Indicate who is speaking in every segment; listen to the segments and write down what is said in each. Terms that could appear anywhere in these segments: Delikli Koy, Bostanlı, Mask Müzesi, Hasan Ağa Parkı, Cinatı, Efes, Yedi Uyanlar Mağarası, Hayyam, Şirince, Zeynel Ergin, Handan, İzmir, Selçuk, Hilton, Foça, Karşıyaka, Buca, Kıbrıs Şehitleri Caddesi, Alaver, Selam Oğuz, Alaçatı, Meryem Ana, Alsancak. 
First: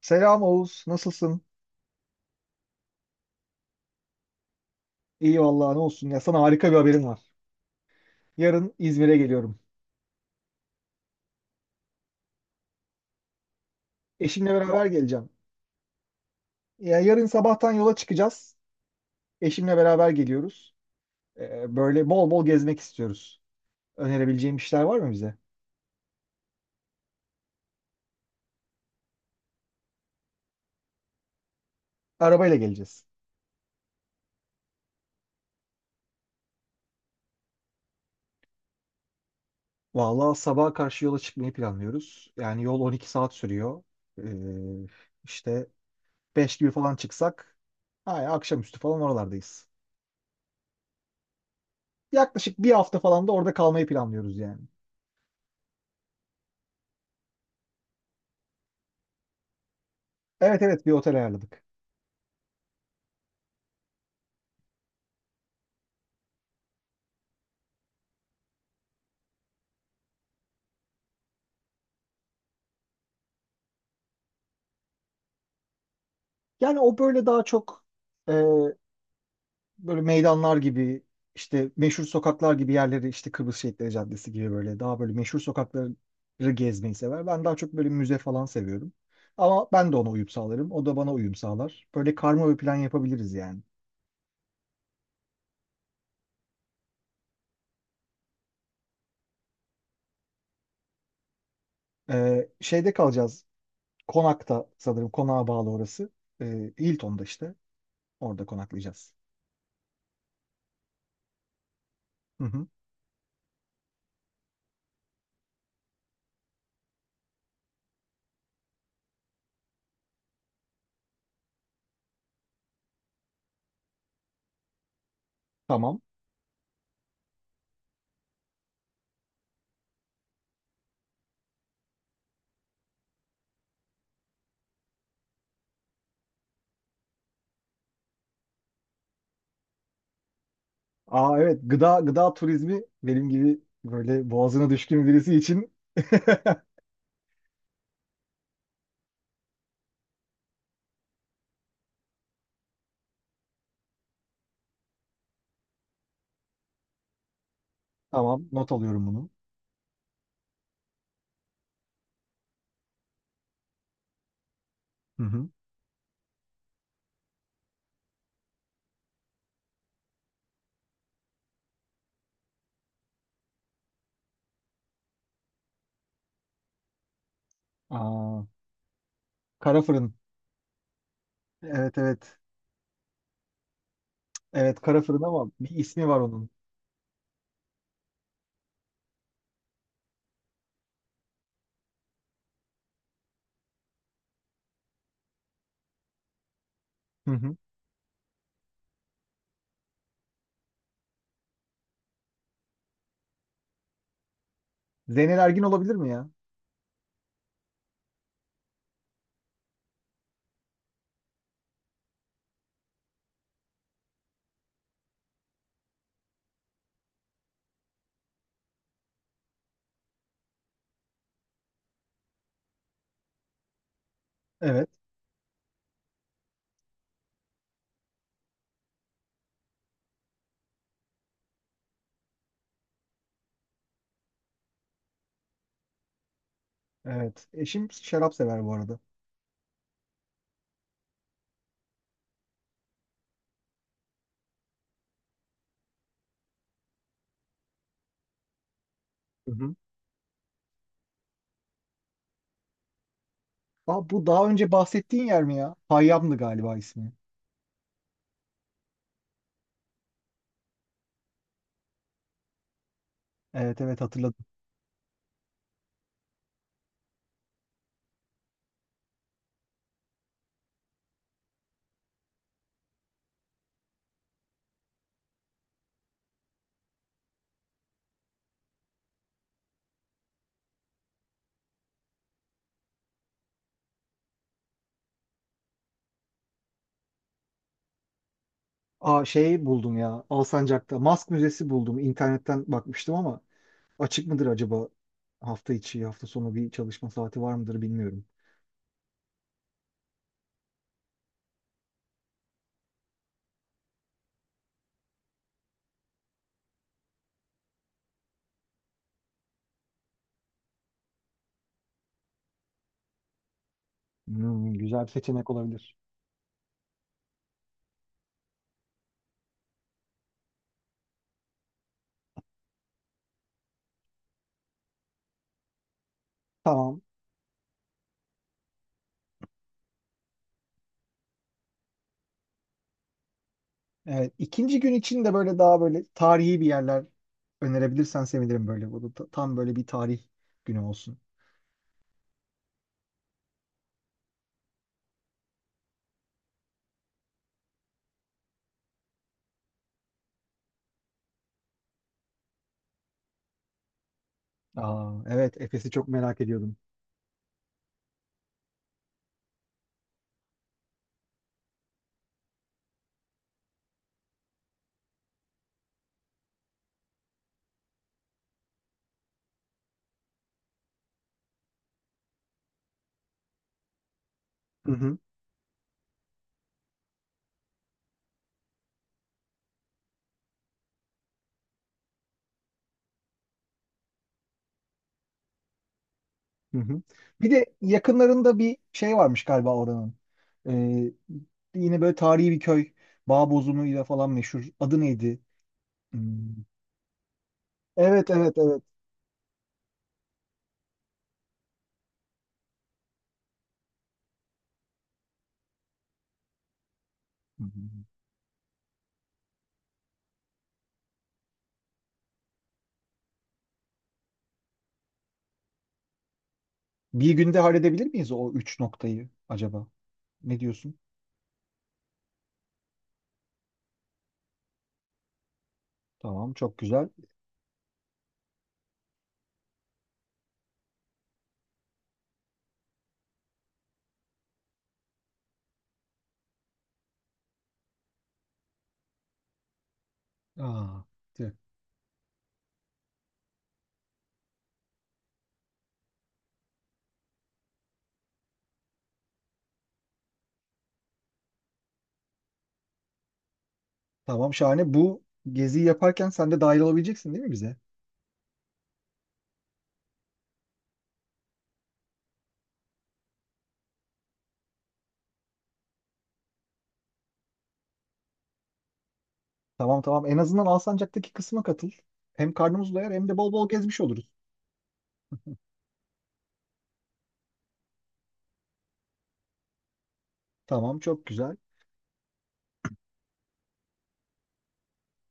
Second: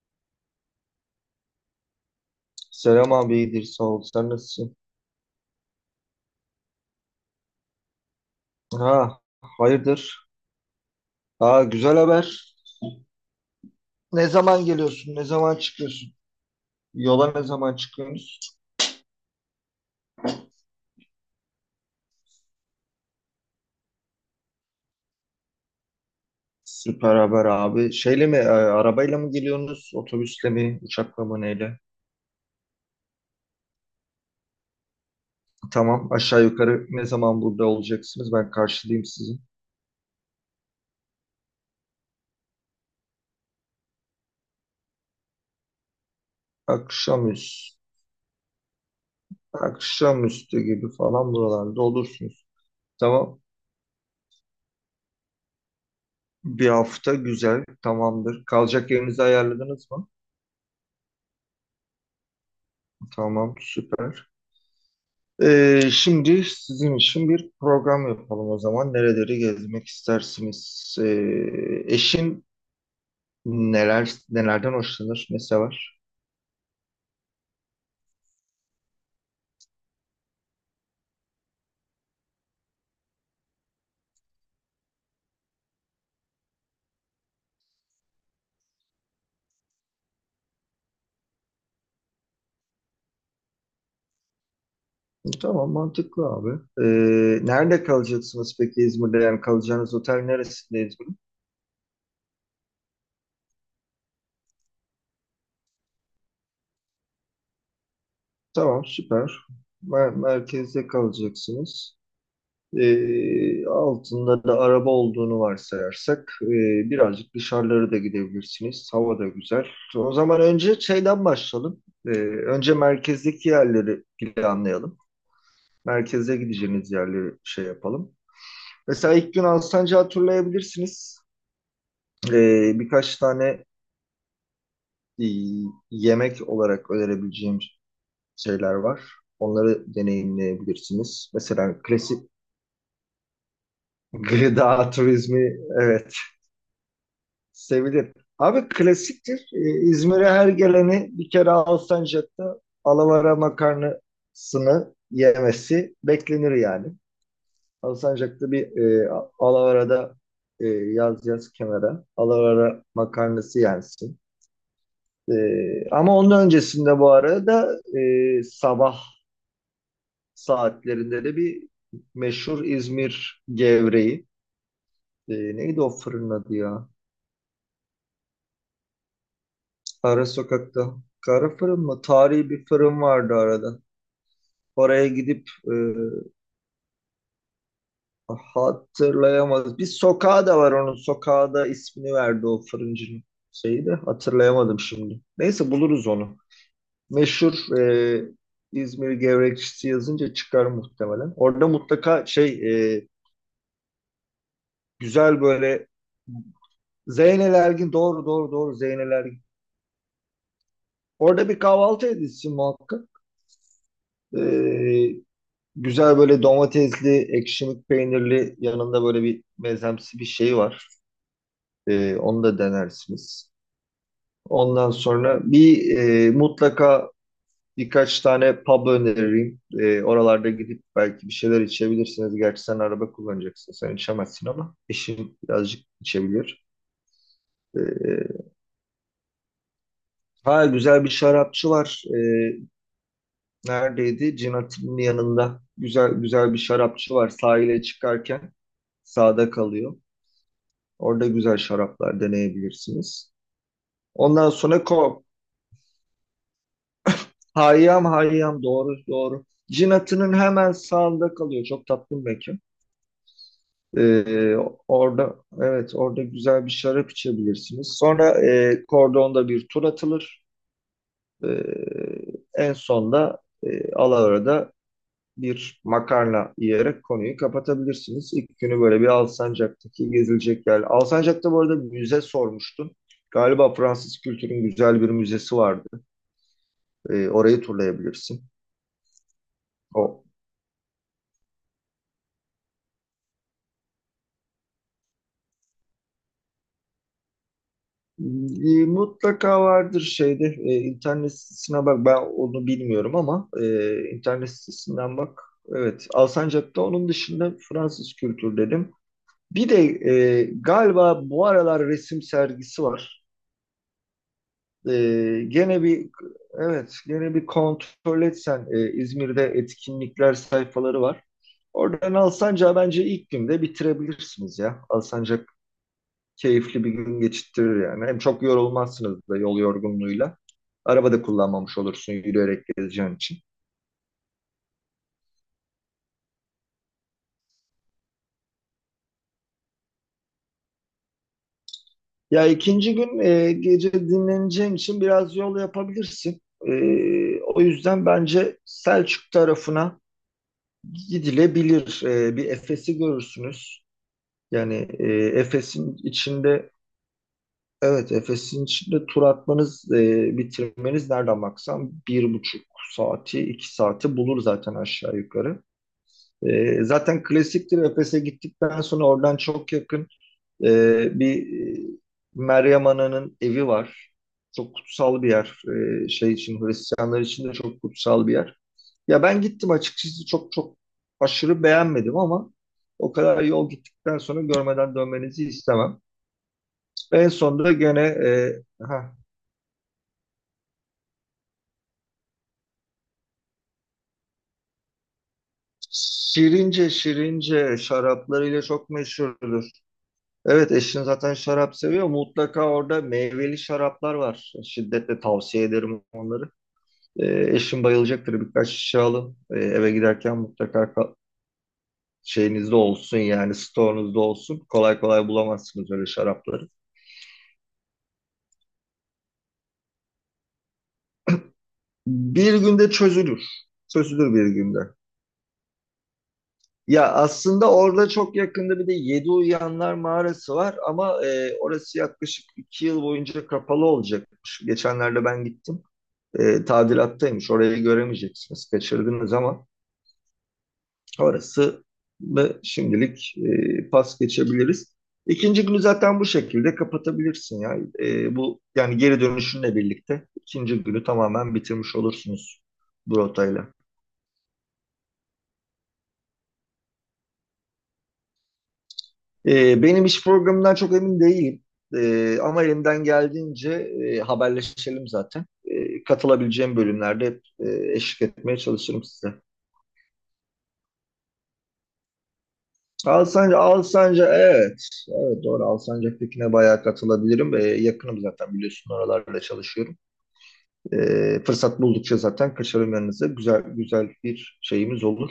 Speaker 1: Selam Oğuz, nasılsın?
Speaker 2: Selam abi iyidir sağ ol. Sen nasılsın?
Speaker 1: İyi vallahi ne olsun ya, sana harika bir haberim var. Yarın İzmir'e
Speaker 2: Ha,
Speaker 1: geliyorum.
Speaker 2: hayırdır? Ha, güzel haber. Ne
Speaker 1: Eşimle
Speaker 2: zaman
Speaker 1: beraber
Speaker 2: geliyorsun? Ne
Speaker 1: geleceğim.
Speaker 2: zaman çıkıyorsun?
Speaker 1: Ya yarın
Speaker 2: Yola ne
Speaker 1: sabahtan
Speaker 2: zaman
Speaker 1: yola
Speaker 2: çıkıyorsunuz?
Speaker 1: çıkacağız. Eşimle beraber geliyoruz. Böyle bol bol gezmek istiyoruz. Önerebileceğim işler var mı bize?
Speaker 2: Süper haber abi. Şeyle mi, arabayla mı geliyorsunuz? Otobüsle mi, uçakla mı, neyle?
Speaker 1: Arabayla geleceğiz.
Speaker 2: Tamam, aşağı yukarı ne zaman burada olacaksınız? Ben karşılayayım sizi.
Speaker 1: Vallahi sabaha karşı yola çıkmayı planlıyoruz. Yani yol 12 saat sürüyor. Ee, işte 5 gibi falan çıksak,
Speaker 2: Akşamüstü,
Speaker 1: ay, akşamüstü falan oralardayız.
Speaker 2: Akşamüstü gibi falan buralarda olursunuz.
Speaker 1: Yaklaşık bir hafta falan da
Speaker 2: Tamam.
Speaker 1: orada kalmayı planlıyoruz yani.
Speaker 2: Bir hafta güzel, tamamdır. Kalacak yerinizi ayarladınız mı?
Speaker 1: Evet, evet, bir otel ayarladık.
Speaker 2: Tamam, süper. Şimdi sizin için bir program yapalım o zaman. Nereleri gezmek istersiniz? Eşin nelerden hoşlanır? Ne sever?
Speaker 1: Yani o böyle daha çok e, böyle meydanlar gibi, işte meşhur sokaklar gibi yerleri, işte Kıbrıs Şehitleri Caddesi gibi, böyle daha böyle meşhur sokakları gezmeyi sever. Ben daha çok böyle müze falan seviyorum. Ama ben de ona uyum sağlarım, o da bana uyum sağlar. Böyle karma bir plan yapabiliriz yani.
Speaker 2: Tamam, mantıklı abi. Nerede kalacaksınız peki İzmir'de? Yani kalacağınız otel neresinde İzmir'in?
Speaker 1: Şeyde kalacağız. Konakta sanırım, konağa bağlı orası. Hilton'da işte. Orada
Speaker 2: Tamam,
Speaker 1: konaklayacağız.
Speaker 2: süper. Merkezde kalacaksınız.
Speaker 1: Hı hı.
Speaker 2: Altında da araba olduğunu varsayarsak birazcık dışarılara da gidebilirsiniz. Hava da güzel. O zaman önce şeyden başlayalım. Önce merkezdeki yerleri planlayalım.
Speaker 1: Tamam.
Speaker 2: Merkeze gideceğiniz yerleri şey yapalım. Mesela ilk gün Alsancak'ı turlayabilirsiniz. Birkaç tane e, yemek olarak önerebileceğim şeyler var. Onları deneyimleyebilirsiniz.
Speaker 1: Aa evet,
Speaker 2: Mesela
Speaker 1: gıda
Speaker 2: klasik
Speaker 1: gıda turizmi benim gibi böyle boğazına
Speaker 2: gıda
Speaker 1: düşkün birisi
Speaker 2: turizmi,
Speaker 1: için
Speaker 2: evet, sevilir. Abi, klasiktir. İzmir'e her geleni bir kere Alsancak'ta alavara makarnasını yemesi beklenir yani.
Speaker 1: Tamam,
Speaker 2: Alsancak'ta
Speaker 1: not
Speaker 2: bir
Speaker 1: alıyorum
Speaker 2: e,
Speaker 1: bunu.
Speaker 2: alavarada, yaz yaz kenara, alavara makarnası yensin.
Speaker 1: Hı
Speaker 2: E,
Speaker 1: hı.
Speaker 2: Ama onun öncesinde bu arada, sabah saatlerinde de bir meşhur İzmir gevreği. Neydi o fırın adı ya?
Speaker 1: Aa, kara fırın.
Speaker 2: Ara sokakta. Kara fırın
Speaker 1: Evet,
Speaker 2: mı?
Speaker 1: evet.
Speaker 2: Tarihi bir fırın vardı arada.
Speaker 1: Evet, kara
Speaker 2: Oraya
Speaker 1: fırın ama
Speaker 2: gidip,
Speaker 1: bir ismi var onun.
Speaker 2: hatırlayamaz. Bir sokağı da var onun. Sokağa da ismini verdi o fırıncının şeyi de. Hatırlayamadım şimdi. Neyse, buluruz onu.
Speaker 1: Hı hı.
Speaker 2: Meşhur İzmir gevrekçisi yazınca çıkar muhtemelen. Orada mutlaka şey, e,
Speaker 1: Zeynel
Speaker 2: güzel
Speaker 1: Ergin
Speaker 2: böyle
Speaker 1: olabilir mi ya?
Speaker 2: Zeynel Ergin, doğru doğru doğru, Zeynel Ergin. Orada bir kahvaltı edilsin muhakkak. E, Güzel böyle domatesli, ekşimik peynirli, yanında böyle bir mezemsi bir şey var. Onu da denersiniz.
Speaker 1: Evet.
Speaker 2: Ondan sonra bir, mutlaka birkaç tane pub öneririm. Oralarda gidip belki bir şeyler içebilirsiniz. Gerçi sen araba kullanacaksın, sen içemezsin, ama eşin birazcık içebilir.
Speaker 1: Evet. Eşim şarap
Speaker 2: Ee,
Speaker 1: sever bu arada.
Speaker 2: ha, güzel bir şarapçı var. Neredeydi? Cinatinin yanında. Güzel güzel bir şarapçı var, sahile çıkarken sağda
Speaker 1: Hı hı.
Speaker 2: kalıyor. Orada güzel şaraplar deneyebilirsiniz.
Speaker 1: Aa, bu daha
Speaker 2: Ondan
Speaker 1: önce
Speaker 2: sonra ko.
Speaker 1: bahsettiğin yer mi ya? Hayyam'dı galiba ismi.
Speaker 2: Hayyam, Hayyam, doğru doğru. Cinatı'nın hemen sağında kalıyor. Çok tatlı bir mekan.
Speaker 1: Evet, evet, hatırladım.
Speaker 2: Ee, orada evet orada güzel bir şarap içebilirsiniz. Sonra, Kordon'da bir tur atılır. Ee, En sonda, Alaver'de bir makarna yiyerek konuyu kapatabilirsiniz. İlk günü böyle bir Alsancak'taki gezilecek yer. Alsancak'ta bu arada müze sormuştun. Galiba Fransız kültürün güzel bir müzesi vardı. Orayı turlayabilirsin.
Speaker 1: Aa şey buldum
Speaker 2: O,
Speaker 1: ya. Alsancak'ta Mask Müzesi buldum. İnternetten bakmıştım ama açık mıdır acaba? Hafta içi, hafta sonu bir çalışma saati var mıdır bilmiyorum.
Speaker 2: mutlaka vardır şeyde. İnternet sitesine bak, ben onu bilmiyorum, ama internet sitesinden bak. Evet, Alsancak'ta onun dışında Fransız kültür dedim. Bir de galiba bu aralar resim sergisi var.
Speaker 1: Hmm, güzel bir seçenek
Speaker 2: Gene
Speaker 1: olabilir.
Speaker 2: bir evet gene bir kontrol etsen, İzmir'de etkinlikler sayfaları var. Oradan Alsancak'a bence ilk günde bitirebilirsiniz ya. Alsancak keyifli bir
Speaker 1: Tamam.
Speaker 2: gün geçirtir yani. Hem çok yorulmazsınız da yol yorgunluğuyla. Araba da kullanmamış olursun yürüyerek gezeceğin için.
Speaker 1: Evet, ikinci gün için de böyle daha böyle tarihi bir yerler önerebilirsen sevinirim böyle. Bu da tam böyle bir tarih günü olsun.
Speaker 2: Ya, ikinci gün, gece dinleneceğin için biraz yol yapabilirsin. E, O yüzden bence Selçuk tarafına gidilebilir. Bir Efes'i görürsünüz. Yani,
Speaker 1: Aa, evet, Efes'i
Speaker 2: Efes'in
Speaker 1: çok merak
Speaker 2: içinde,
Speaker 1: ediyordum.
Speaker 2: evet, Efes'in içinde tur atmanız, bitirmeniz nereden baksan 1,5 saati, 2 saati bulur zaten aşağı yukarı. Zaten klasiktir, Efes'e gittikten sonra oradan çok yakın, bir, e, Meryem Ana'nın evi var. Çok
Speaker 1: Hı hı,
Speaker 2: kutsal bir yer. E, şey için Hristiyanlar için de çok kutsal bir yer. Ya, ben gittim açıkçası, çok çok aşırı beğenmedim, ama o kadar yol gittikten sonra görmeden dönmenizi istemem.
Speaker 1: hı hı.
Speaker 2: En
Speaker 1: Bir
Speaker 2: sonunda
Speaker 1: de
Speaker 2: gene,
Speaker 1: yakınlarında bir
Speaker 2: ha,
Speaker 1: şey varmış galiba oranın. Ee, Yine böyle tarihi bir köy. Bağbozumuyla falan meşhur. Adı neydi? Hmm,
Speaker 2: Şirince,
Speaker 1: evet, evet,
Speaker 2: şaraplarıyla
Speaker 1: evet.
Speaker 2: çok meşhurdur. Evet, eşin zaten şarap seviyor. Mutlaka orada meyveli şaraplar var. Şiddetle tavsiye ederim onları. E,
Speaker 1: Hı
Speaker 2: Eşin
Speaker 1: hı.
Speaker 2: bayılacaktır. Birkaç şişe alın. Eve giderken mutlaka şeyinizde olsun, yani stoğunuzda olsun. Kolay kolay bulamazsınız öyle şarapları.
Speaker 1: Bir günde halledebilir miyiz o üç noktayı acaba? Ne diyorsun?
Speaker 2: Bir günde çözülür. Çözülür bir günde.
Speaker 1: Tamam, çok güzel.
Speaker 2: Ya, aslında orada çok yakında bir de Yedi Uyanlar Mağarası var, ama orası yaklaşık 2 yıl boyunca kapalı olacakmış. Geçenlerde ben gittim. Tadilattaymış. Orayı göremeyeceksiniz. Kaçırdınız, ama
Speaker 1: Aa,
Speaker 2: orası da şimdilik pas geçebiliriz. İkinci günü zaten bu şekilde kapatabilirsin ya. Bu yani geri dönüşünle birlikte ikinci günü tamamen bitirmiş olursunuz bu rotayla.
Speaker 1: tamam şahane. Bu geziyi yaparken sen de dahil olabileceksin değil mi bize?
Speaker 2: Benim iş programından çok emin değilim. Ama elimden geldiğince, haberleşelim zaten. Katılabileceğim bölümlerde hep, eşlik etmeye çalışırım size.
Speaker 1: Tamam, tamam. En azından Alsancak'taki kısma katıl. Hem karnımız doyar hem de bol
Speaker 2: Alsancak,
Speaker 1: bol gezmiş oluruz.
Speaker 2: Alsancak, evet. Evet, doğru, Alsancak'takine bayağı katılabilirim. Yakınım zaten, biliyorsun oralarda çalışıyorum.
Speaker 1: Tamam, çok güzel.
Speaker 2: Fırsat buldukça zaten kaçarım yanınıza. Güzel güzel bir şeyimiz olur.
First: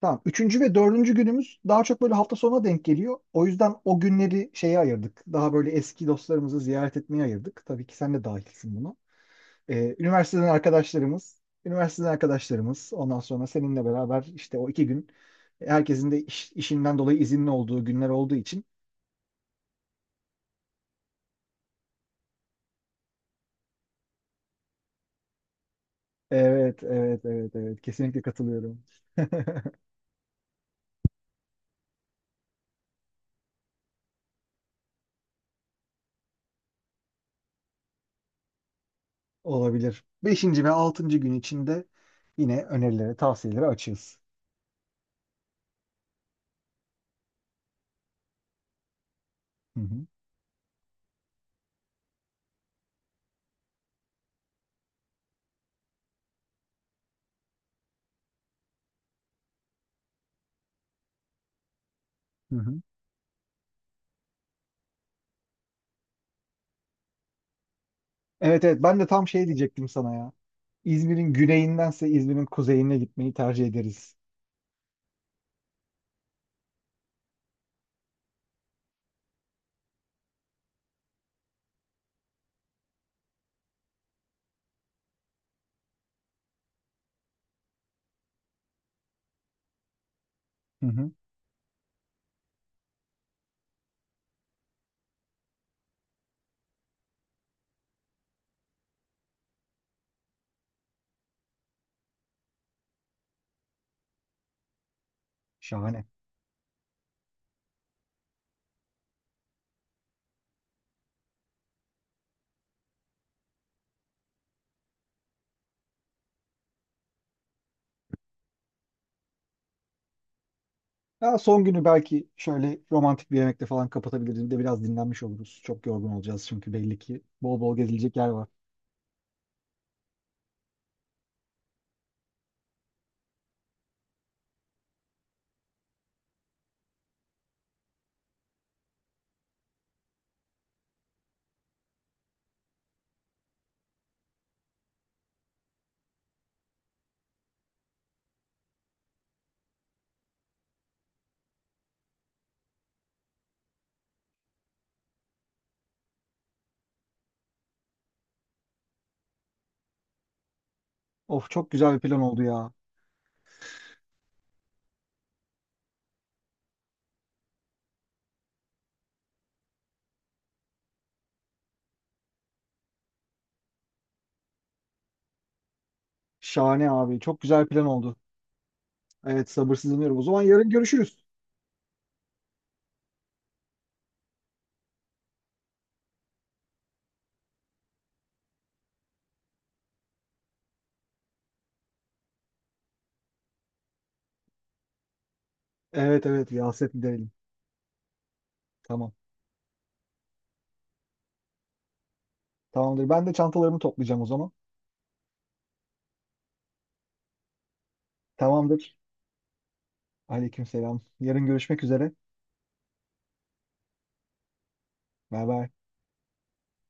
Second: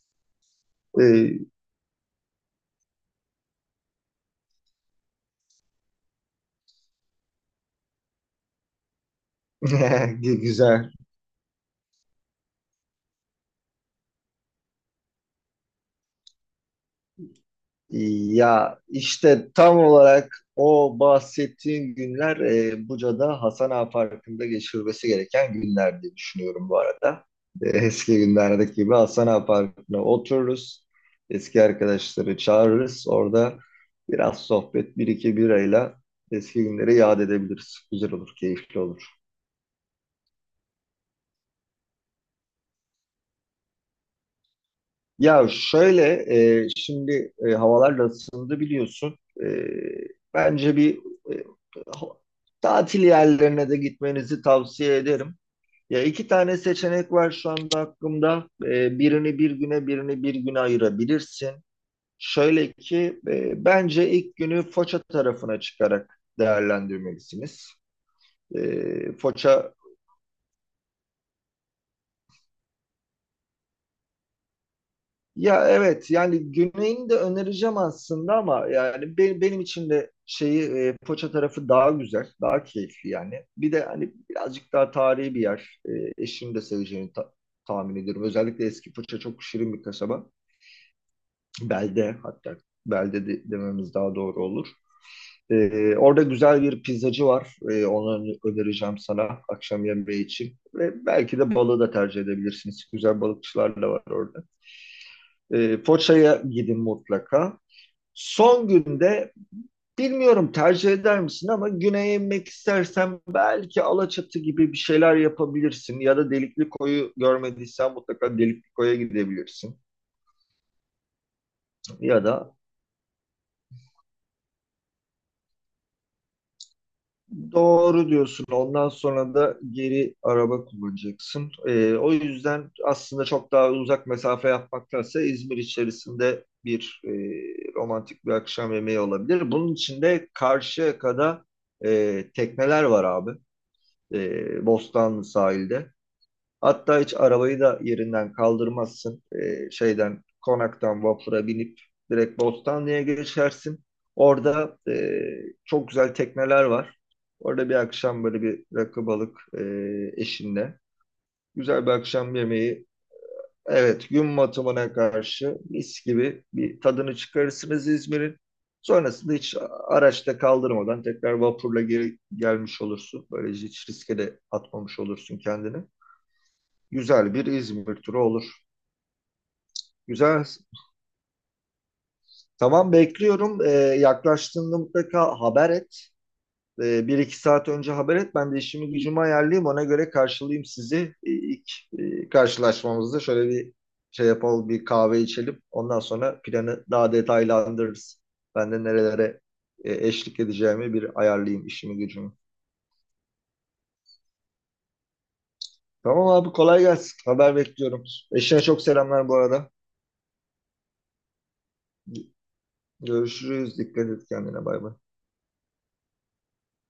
Speaker 1: Tamam. Üçüncü ve dördüncü
Speaker 2: Ee,
Speaker 1: günümüz daha çok böyle hafta sonuna denk geliyor. O yüzden o günleri şeye ayırdık. Daha böyle eski dostlarımızı ziyaret etmeye ayırdık. Tabii ki sen de dahilsin buna. Üniversiteden
Speaker 2: güzel.
Speaker 1: arkadaşlarımız, üniversiteden arkadaşlarımız. Ondan sonra seninle beraber işte o iki gün herkesin de işinden dolayı izinli olduğu günler olduğu için.
Speaker 2: Ya işte tam olarak o bahsettiğin günler, Buca'da Hasan Ağa Parkı'nda geçirilmesi gereken günler diye düşünüyorum bu
Speaker 1: Evet, evet,
Speaker 2: arada.
Speaker 1: evet, evet.
Speaker 2: Eski
Speaker 1: Kesinlikle
Speaker 2: günlerdeki
Speaker 1: katılıyorum.
Speaker 2: gibi Hasan Ağa Parkı'na otururuz. Eski arkadaşları çağırırız. Orada biraz sohbet, bir iki birayla eski günleri yad edebiliriz. Güzel olur, keyifli olur.
Speaker 1: Olabilir. Beşinci ve altıncı gün içinde yine önerileri, tavsiyeleri açığız.
Speaker 2: Ya şöyle, şimdi, havalar da ısındı biliyorsun. E,
Speaker 1: Hı hı.
Speaker 2: Bence bir, e, ha- tatil yerlerine de gitmenizi tavsiye ederim. Ya, iki tane seçenek var şu anda aklımda. Birini bir güne, birini bir güne ayırabilirsin.
Speaker 1: Hı
Speaker 2: Şöyle
Speaker 1: hı.
Speaker 2: ki, bence ilk günü Foça tarafına çıkarak değerlendirmelisiniz. E,
Speaker 1: Evet, evet. Ben de tam şey
Speaker 2: Foça
Speaker 1: diyecektim sana ya. İzmir'in güneyindense İzmir'in kuzeyine gitmeyi tercih ederiz.
Speaker 2: Ya, evet, yani Güney'ini de önereceğim aslında, ama yani, benim için de şeyi, Foça tarafı daha güzel, daha keyifli yani. Bir de hani birazcık daha tarihi bir yer. Eşim de seveceğini tahmin ediyorum. Özellikle eski Foça çok şirin bir kasaba.
Speaker 1: Hı hı.
Speaker 2: Belde, hatta belde dememiz daha doğru olur. Orada güzel bir pizzacı var. Onu önereceğim sana akşam yemeği için. Ve belki de balığı da tercih edebilirsiniz. Güzel balıkçılar da var orada.
Speaker 1: Şahane.
Speaker 2: Foça'ya gidin mutlaka. Son günde bilmiyorum tercih eder misin, ama güneye inmek istersen belki Alaçatı gibi bir şeyler yapabilirsin. Ya da Delikli Koyu görmediysen, mutlaka Delikli Koy'a gidebilirsin.
Speaker 1: Ya son günü
Speaker 2: Ya
Speaker 1: belki
Speaker 2: da
Speaker 1: şöyle romantik bir yemekle falan kapatabiliriz. Bir de biraz dinlenmiş oluruz. Çok yorgun olacağız çünkü, belli ki. Bol bol
Speaker 2: doğru
Speaker 1: gezilecek yer
Speaker 2: diyorsun,
Speaker 1: var.
Speaker 2: ondan sonra da geri araba kullanacaksın. O yüzden aslında çok daha uzak mesafe yapmaktansa İzmir içerisinde bir, romantik bir akşam yemeği olabilir. Bunun için de Karşıyaka'da, tekneler var abi. Bostanlı sahilde. Hatta hiç arabayı da yerinden kaldırmazsın. Şeyden, konaktan vapura binip direkt Bostanlı'ya geçersin. Orada, çok güzel tekneler var. Orada bir akşam böyle bir rakı balık, eşinle
Speaker 1: Of, çok
Speaker 2: güzel bir
Speaker 1: güzel bir plan
Speaker 2: akşam
Speaker 1: oldu ya.
Speaker 2: yemeği. Evet, gün batımına karşı mis gibi bir tadını çıkarırsınız İzmir'in. Sonrasında hiç araçta kaldırmadan tekrar vapurla geri gelmiş olursun. Böylece hiç riske de atmamış olursun kendini.
Speaker 1: Şahane abi.
Speaker 2: Güzel
Speaker 1: Çok
Speaker 2: bir
Speaker 1: güzel bir plan
Speaker 2: İzmir
Speaker 1: oldu.
Speaker 2: turu olur.
Speaker 1: Evet, sabırsızlanıyorum. O zaman
Speaker 2: Güzel.
Speaker 1: yarın görüşürüz.
Speaker 2: Tamam, bekliyorum. Yaklaştığında mutlaka haber et. Bir iki saat önce haber et. Ben de işimi gücümü ayarlayayım. Ona göre karşılayayım sizi. İlk karşılaşmamızda şöyle bir şey yapalım. Bir kahve içelim. Ondan
Speaker 1: Evet,
Speaker 2: sonra
Speaker 1: evet, bir
Speaker 2: planı
Speaker 1: hasret
Speaker 2: daha
Speaker 1: giderelim.
Speaker 2: detaylandırırız. Ben de
Speaker 1: Tamam.
Speaker 2: nerelere, eşlik edeceğimi bir ayarlayayım işimi gücümü.
Speaker 1: Tamamdır. Ben de çantalarımı toplayacağım o zaman.
Speaker 2: Tamam abi, kolay gelsin. Haber bekliyorum. Eşine çok
Speaker 1: Tamamdır.
Speaker 2: selamlar bu arada.
Speaker 1: Aleykümselam. Yarın görüşmek üzere.
Speaker 2: Görüşürüz. Dikkat et kendine. Bay bay.
Speaker 1: Bay bay.